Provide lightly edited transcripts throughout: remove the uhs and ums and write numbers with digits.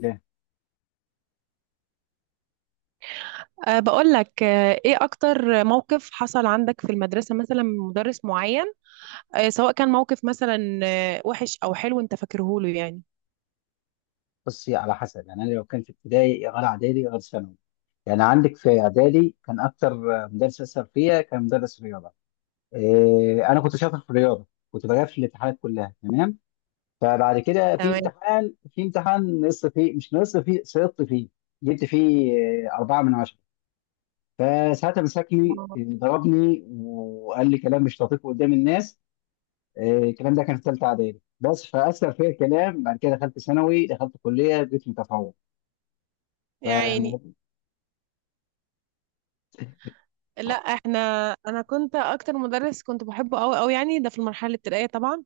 ليه؟ بقول لك، ايه اكتر موقف حصل عندك في المدرسة مثلا من مدرس معين؟ سواء كان موقف مثلا وحش او حلو، انت فاكره له يعني. بصي، على حسب. يعني انا لو كان في ابتدائي غير اعدادي غير ثانوي. يعني عندك في اعدادي كان اكتر مدرس اثر فيا كان مدرس رياضه. إيه انا كنت شاطر في الرياضه، كنت بجاوب في الامتحانات كلها تمام. فبعد كده في تمام. امتحان في امتحان نقصت فيه، مش نقصت فيه، سقطت فيه. جبت فيه إيه، 4 من 10. فساعتها مسكني آه. إيه، ضربني وقال لي كلام مش لطيف قدام الناس. إيه، الكلام ده كان في ثالثه اعدادي، بس فاثر فيا الكلام. بعد كده دخلت ثانوي، دخلت كليه، بقيت متفوق. يعني، ف لا احنا، انا كنت اكتر مدرس كنت بحبه قوي قوي يعني، ده في المرحلة الابتدائية طبعا.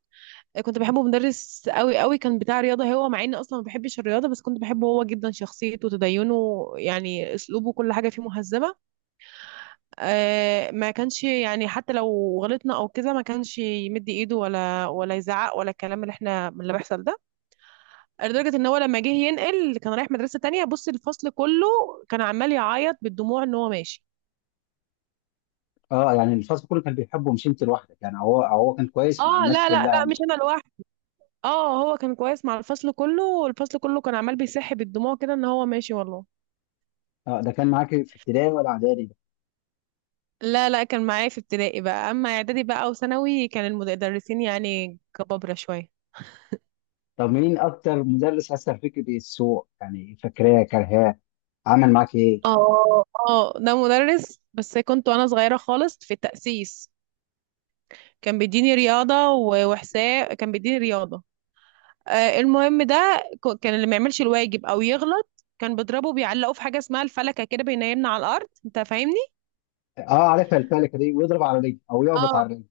كنت بحبه، مدرس قوي قوي كان، بتاع رياضة. هو مع اني اصلا ما بحبش الرياضة بس كنت بحبه هو جدا، شخصيته وتدينه يعني، اسلوبه كل حاجة فيه مهذبة. ما كانش يعني، حتى لو غلطنا او كده ما كانش يمد ايده ولا يزعق، ولا الكلام اللي بيحصل ده. لدرجه ان هو لما جه ينقل كان رايح مدرسه تانية، بص الفصل كله كان عمال يعيط بالدموع ان هو ماشي. اه، يعني الفصل كله كان بيحبه مش انت لوحدك، يعني هو كان كويس مع اه، الناس لا لا كلها، لا، مش مش انا لوحدي. اه، هو كان كويس مع الفصل كله، والفصل كله كان عمال بيصح بالدموع كده ان هو ماشي والله. اه. ده كان معاك في ابتدائي ولا اعدادي ده؟ لا لا، كان معايا في ابتدائي بقى. اما اعدادي بقى وثانوي كان المدرسين يعني كبابره شويه. طب مين اكتر مدرس اثر فيك بالسوء؟ يعني فاكراه كرهاه، عمل معاك ايه؟ اه، اه، ده مدرس بس كنت وانا صغيرة خالص في التأسيس. كان بيديني رياضة و- وحساب، كان بيديني رياضة. المهم ده، كان اللي ما يعملش الواجب او يغلط كان بيضربه، بيعلقه في حاجة اسمها الفلكة كده، بينيمنا على الأرض، انت فاهمني؟ اه عارفها الفلكه دي، ويضرب على رجلي او يخبط اه. على رجلي.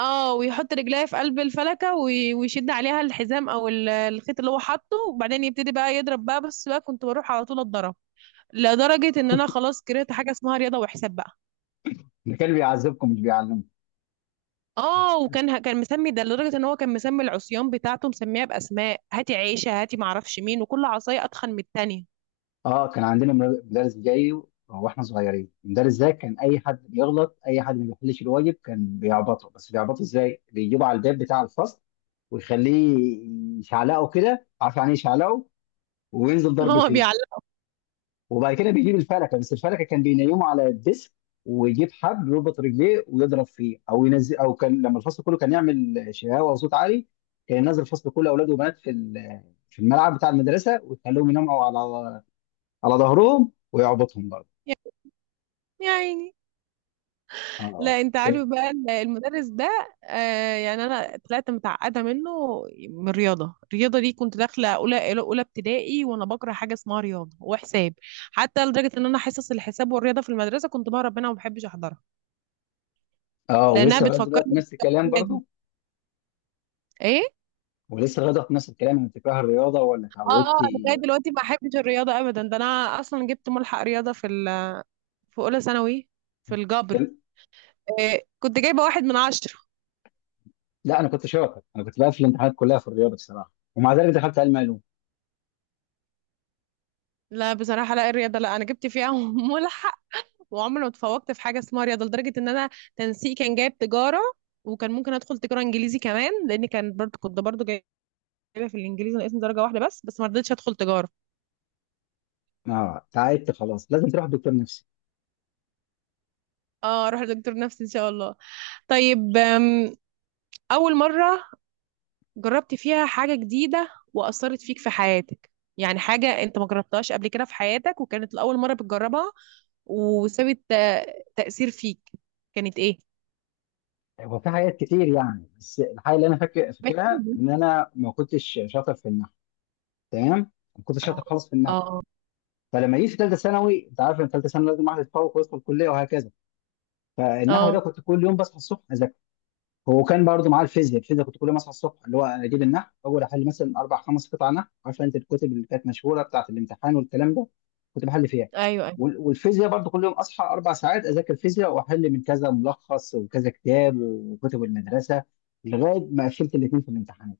اه، ويحط رجليه في قلب الفلكة، وي- ويشد عليها الحزام، او الخيط اللي هو حاطه، وبعدين يبتدي بقى يضرب بقى. بس بقى كنت بروح على طول اتضرب. لدرجة ان انا خلاص كرهت حاجة اسمها رياضة وحساب بقى. ده كان بيعذبكم مش بيعلمكم. اه، وكان ه- كان مسمي ده، لدرجه ان هو كان مسمي العصيان بتاعته، مسميها باسماء، هاتي عيشه، هاتي معرفش مين، وكل عصايه اتخن من التانيه. اه كان عندنا مدرس جاي، واحنا صغيرين. المدرس ده كان اي حد بيغلط، اي حد ما بيحلش الواجب كان بيعبطه. بس بيعبطه ازاي؟ بيجيبه على الباب بتاع الفصل، ويخليه يشعلقه كده. عارف يعني إيه يشعلقه؟ وينزل ضرب هو فيه. بيعلق. وبعد كده بيجيب الفلكه. بس الفلكه كان بينيمه على الديسك، ويجيب حبل يربط رجليه ويضرب فيه او ينزل. او كان لما الفصل كله كان يعمل شهاوه وصوت عالي، كان ينزل الفصل كله اولاد وبنات في الملعب بتاع المدرسه، ويخليهم يناموا على ظهرهم ويعبطهم برضه. يا عيني. اه لا، انت كان- عارف بقى المدرس ده. يعني انا طلعت متعقده منه، من الرياضه. الرياضه دي كنت داخله اولى اولى ابتدائي وانا بكره حاجه اسمها رياضه وحساب. حتى لدرجه ان انا حصص الحساب والرياضه في المدرسه كنت بهرب منها وما بحبش احضرها، اه، لانها ولسه لغايه دلوقتي بتفكرني نفس الكلام بالحاجات دي. برضه. ايه. ولسه لغايه دلوقتي نفس الكلام، انت بتكره الرياضه ولا اه، اتعودت؟ أنا لغايه دلوقتي ما بحبش الرياضه ابدا. ده انا اصلا جبت ملحق رياضه في في اولى ثانوي، في الجبر. إيه، كنت جايبه 1 من 10. لا انا كنت شاطر، انا كنت بقفل الامتحانات كلها في الرياضه بصراحه، ومع ذلك دخلت علم علوم. لا بصراحه، لا الرياضه، لا، انا جبت فيها ملحق. وعمري ما اتفوقت في حاجه اسمها رياضه، لدرجه ان انا تنسيق كان جايب تجاره، وكان ممكن ادخل تجاره انجليزي كمان، لان كان برضه كنت برضه جايبه في الانجليزي ناقصني درجه واحده بس، بس ما رضيتش ادخل تجاره. اه تعبت خلاص، لازم تروح دكتور نفسي. اه، اروح لدكتور نفسي ان شاء الله. طيب. اول مره جربت فيها حاجة جديدة وأثرت فيك في حياتك، يعني حاجة أنت ما جربتهاش قبل كده في حياتك، وكانت لأول مرة بتجربها، وسابت تأثير فيك، كانت إيه؟ هو في حاجات كتير يعني، بس الحاجه اللي انا فاكر بحكي فاكرها لي. ان انا ما كنتش شاطر في النحو. تمام، ما كنتش اه. شاطر خالص في النحو. اه. فلما جيت في ثالثه ثانوي، انت عارف ان ثالثه ثانوي لازم واحد يتفوق ويدخل الكليه وهكذا. فالنحو ده اه، كنت كل يوم بصحى الصبح اذاكر. هو كان برضه معاه الفيزياء. الفيزياء كنت كل يوم اصحى الصبح، اللي هو اجيب النحو اول، احل مثلا اربع خمس قطع نحو. عارفه انت الكتب اللي كانت مشهوره بتاعه الامتحان والكلام ده، كنت بحل فيها. أيوه أيوه. والفيزياء برضه كل يوم اصحى 4 ساعات اذاكر فيزياء، واحل من كذا ملخص وكذا كتاب وكتب المدرسه، لغايه ما قفلت الاثنين في الامتحانات.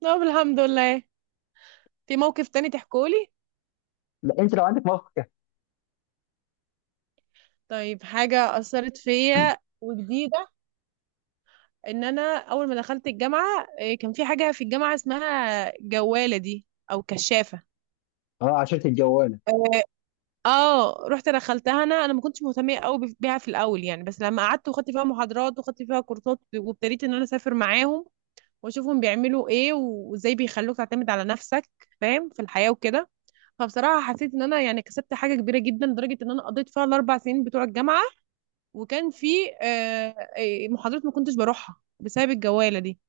طب، الحمد لله. في موقف تاني تحكولي؟ لا انت لو عندك موقف كده. طيب، حاجة أثرت فيا وجديدة، إن أنا أول ما دخلت الجامعة، كان في حاجة في الجامعة اسمها جوالة دي أو كشافة. اه، عشرة الجواله. اه، رحت دخلتها. انا ما كنتش مهتمه قوي بيها في الاول يعني، بس لما قعدت وخدت فيها محاضرات وخدت فيها كورسات وابتديت ان انا اسافر معاهم، واشوفهم بيعملوا ايه، وازاي بيخلوك تعتمد على نفسك، فاهم، في الحياه وكده، فبصراحه حسيت ان انا يعني كسبت حاجه كبيره جدا، لدرجه ان انا قضيت فيها الـ4 سنين بتوع الجامعه. وكان في آه، محاضرات ما كنتش بروحها بسبب الجواله دي.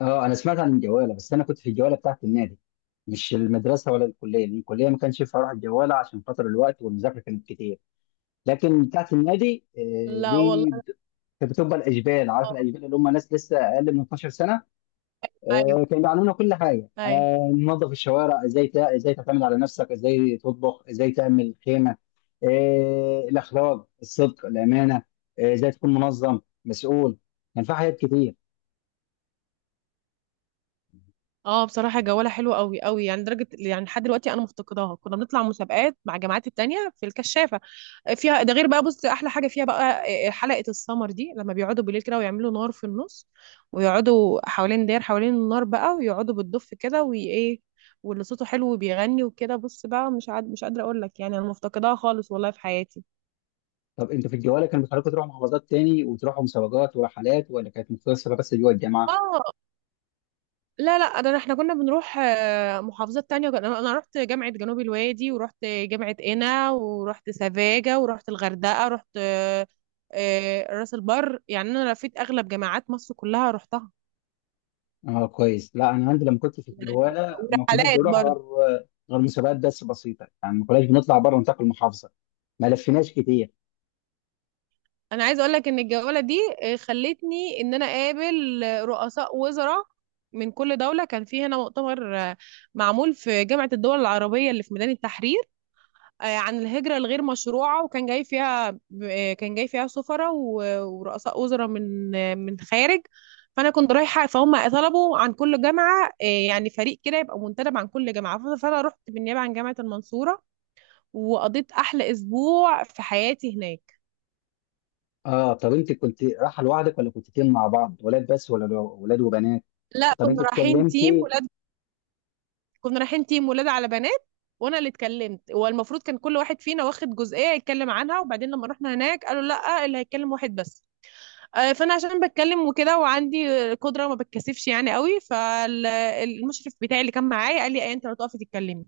اه انا سمعت عن الجواله، بس انا كنت في الجواله بتاعه النادي، مش المدرسه ولا الكليه، لأن الكليه ما كانش ينفع اروح الجواله عشان خاطر الوقت والمذاكره كانت كتير. لكن بتاعت النادي لا دي والله. كانت بتبقى الاجبال. عارف اه، الاجبال؟ اللي هم ناس لسه اقل من 12 سنه. ايوه، كانوا بيعلمونا كل حاجه، ايوه. ننظف الشوارع ازاي، ازاي تعتمد على نفسك، ازاي تطبخ، ازاي تعمل خيمه، الاخلاق، الصدق، الامانه، ازاي تكون منظم، مسؤول. كان في حاجات كتير. اه، بصراحة جوالة حلوة قوي قوي يعني، درجة يعني لحد دلوقتي انا مفتقداها. كنا بنطلع مسابقات مع الجامعات التانية في الكشافة فيها، ده غير بقى. بص، احلى حاجة فيها بقى، حلقة السمر دي، لما بيقعدوا بالليل كده ويعملوا نار في النص، ويقعدوا حوالين، داير حوالين النار بقى، ويقعدوا بالدف كده، وايه واللي صوته حلو وبيغني وكده، بص بقى، مش عاد مش قادرة اقول لك يعني، انا مفتقداها خالص والله في حياتي. طب انتوا في الجواله كانوا بيخلوكوا تروحوا محافظات تاني وتروحوا مسابقات ورحلات، ولا كانت مقتصره بس جوه الجامعه؟ اه. لا لا، ده احنا كنا بنروح محافظات تانية. انا رحت جامعة جنوب الوادي، ورحت جامعة قنا، ورحت سفاجة، ورحت الغردقة، رحت راس البر. يعني انا لفيت اغلب جامعات مصر كلها رحتها. اه كويس. لا انا عندي لما كنت في الجواله ما كناش ورحلات بنروح برضه. غير مسابقات بس بسيطه، يعني ما كناش بنطلع بره نطاق المحافظه، ما لفيناش كتير. انا عايزه اقول لك ان الجوله دي خلتني ان انا اقابل رؤساء وزراء من كل دوله. كان في هنا مؤتمر معمول في جامعه الدول العربيه اللي في ميدان التحرير، عن الهجرة الغير مشروعة، وكان جاي فيها كان جاي فيها سفراء و- ورؤساء وزراء من من الخارج. فأنا كنت رايحة. فهم طلبوا عن كل جامعة يعني فريق كده يبقى منتدب عن كل جامعة، ف- فأنا رحت بالنيابة عن جامعة المنصورة، وقضيت أحلى أسبوع في حياتي هناك. اه طب انت كنت رايحه لوحدك ولا كنت تيم مع بعض ولاد بس، ولا ولاد وبنات؟ لا، طب انت كنا رايحين تيم اتكلمتي؟ ولاد. كنا رايحين تيم ولاد على بنات. وانا اللي اتكلمت. والمفروض كان كل واحد فينا واخد جزئيه يتكلم عنها، وبعدين لما رحنا هناك قالوا لا، اللي هيتكلم واحد بس. فانا عشان بتكلم وكده، وعندي قدره ما بتكسفش يعني قوي، فالمشرف بتاعي اللي كان معايا قال لي ايه، انت لو تقفي تتكلمي،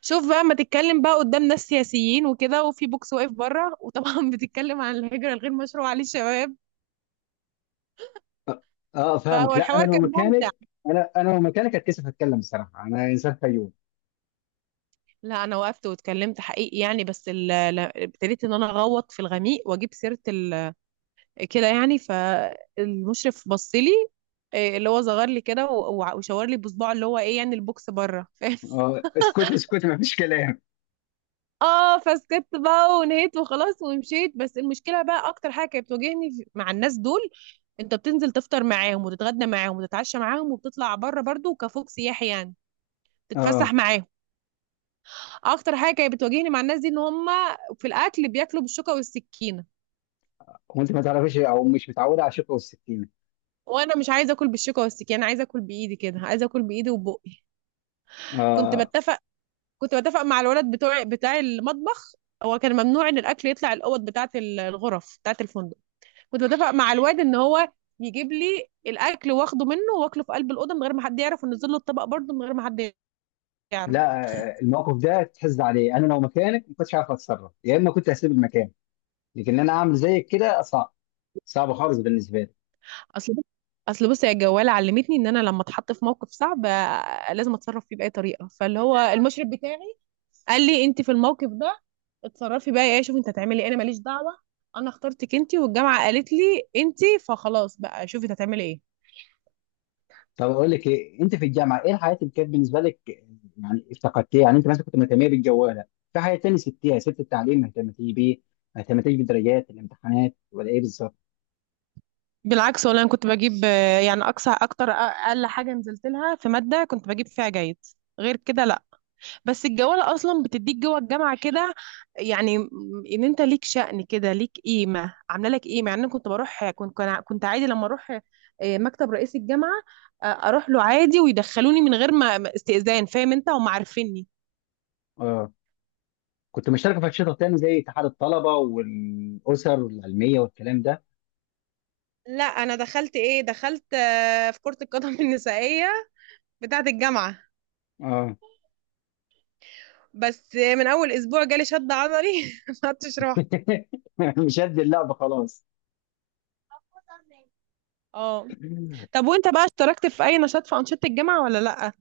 شوف بقى ما تتكلم بقى قدام ناس سياسيين وكده، وفي بوكس واقف بره، وطبعا بتتكلم عن الهجره الغير مشروعه للشباب. اه فهو فاهمك. لا انا الحوار لو كان مكانك، ممتع. انا لو مكانك هتكسف اتكلم، بصراحه انا انسان. فيوم لا، انا وقفت واتكلمت حقيقي يعني، بس ابتديت ان انا اغوط في الغميق واجيب سيره كده يعني، فالمشرف بص لي، إيه، اللي هو صغر لي كده، و- وع- وشاور لي بصباعه اللي هو ايه يعني، البوكس بره اه، اسكت اسكت، ما فيش كلام. اه، فسكت بقى ونهيت وخلاص ومشيت. بس المشكله بقى، اكتر حاجه كانت بتواجهني مع الناس دول، انت بتنزل تفطر معاهم وتتغدى معاهم وتتعشى معاهم، وبتطلع بره برضو كفوق سياحي يعني، تتفسح اه معاهم. اكتر حاجه كانت بتواجهني مع الناس دي ان هم في الاكل بياكلوا بالشوكه والسكينه، وانت ما تعرفيش او مش متعوده على الشوكه والسكينه؟ وانا مش عايزه اكل بالشوكه والسكينه، انا عايزه اكل بايدي كده، عايزه اكل بايدي وبقي كنت اه بتفق كنت بتفق مع الولد بتوع بتاع المطبخ. هو كان ممنوع ان الاكل يطلع الاوض بتاعه، الغرف بتاعه الفندق. كنت بتفق مع الواد ان هو يجيب لي الاكل، واخده منه واكله في قلب الاوضه من غير ما حد يعرف، ونزل له الطبق برضه من غير ما حد يعرف. لا، الموقف ده تحز عليه، انا لو مكانك ما كنتش عارف اتصرف، يا اما كنت هسيب المكان، لكن انا اعمل زيك كده صعب، صعب خالص بالنسبه لي. اصل بص- اصل بصي، يا جواله علمتني ان انا لما اتحط في موقف صعب لازم اتصرف فيه باي طريقه. فاللي هو المشرف بتاعي قال لي انت في الموقف ده اتصرفي بقى، ايه شوفي انت هتعملي ايه، انا ماليش دعوه، انا اخترتك انت، والجامعه قالت لي انت، فخلاص بقى، شوفي انت هتعملي ايه. طب اقول لك ايه؟ انت في الجامعه ايه الحياه اللي كانت بالنسبه لك؟ يعني افتقدتيها؟ يعني انت مثلا كنت مهتميه بالجواله في حياه تانية، سبتيها؟ سبت التعليم، ما اهتمتي بيه؟ ما اهتمتيش بالدرجات الامتحانات ولا ايه بالظبط؟ بالعكس والله، انا كنت بجيب يعني اقصى اكتر، اقل حاجه نزلت لها في ماده كنت بجيب فيها جيد. غير كده، بس الجوالة اصلا بتديك جوه الجامعة كده، يعني ان انت ليك شأن كده، ليك قيمة، عاملة لك قيمة يعني. انا كنت بروح، كنت عادي لما اروح مكتب رئيس الجامعة، اروح له عادي ويدخلوني من غير ما استئذان. فاهم انت، هم عارفيني. اه كنت مشتركه في انشطه تانية زي اتحاد الطلبه والاسر العلميه والكلام ده. لا، انا دخلت ايه، دخلت في كرة القدم النسائية بتاعة الجامعة. اه بس من اول اسبوع جالي شد عضلي ما عدتش رحت. مش قد اللعبه خلاص. اه، طب وانت بقى اشتركت في اي نشاط في انشطة الجامعة ولا لا؟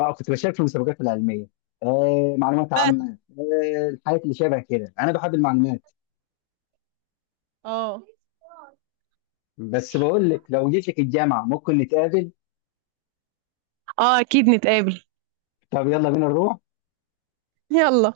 اه كنت بشارك في المسابقات العلميه، معلومات بس. عامه، الحاجات اللي شبه كده. انا بحب المعلومات. اه، بس بقول لك لو جيت لك الجامعه ممكن نتقابل. اه، اكيد نتقابل. طب يلا بينا نروح. يلا.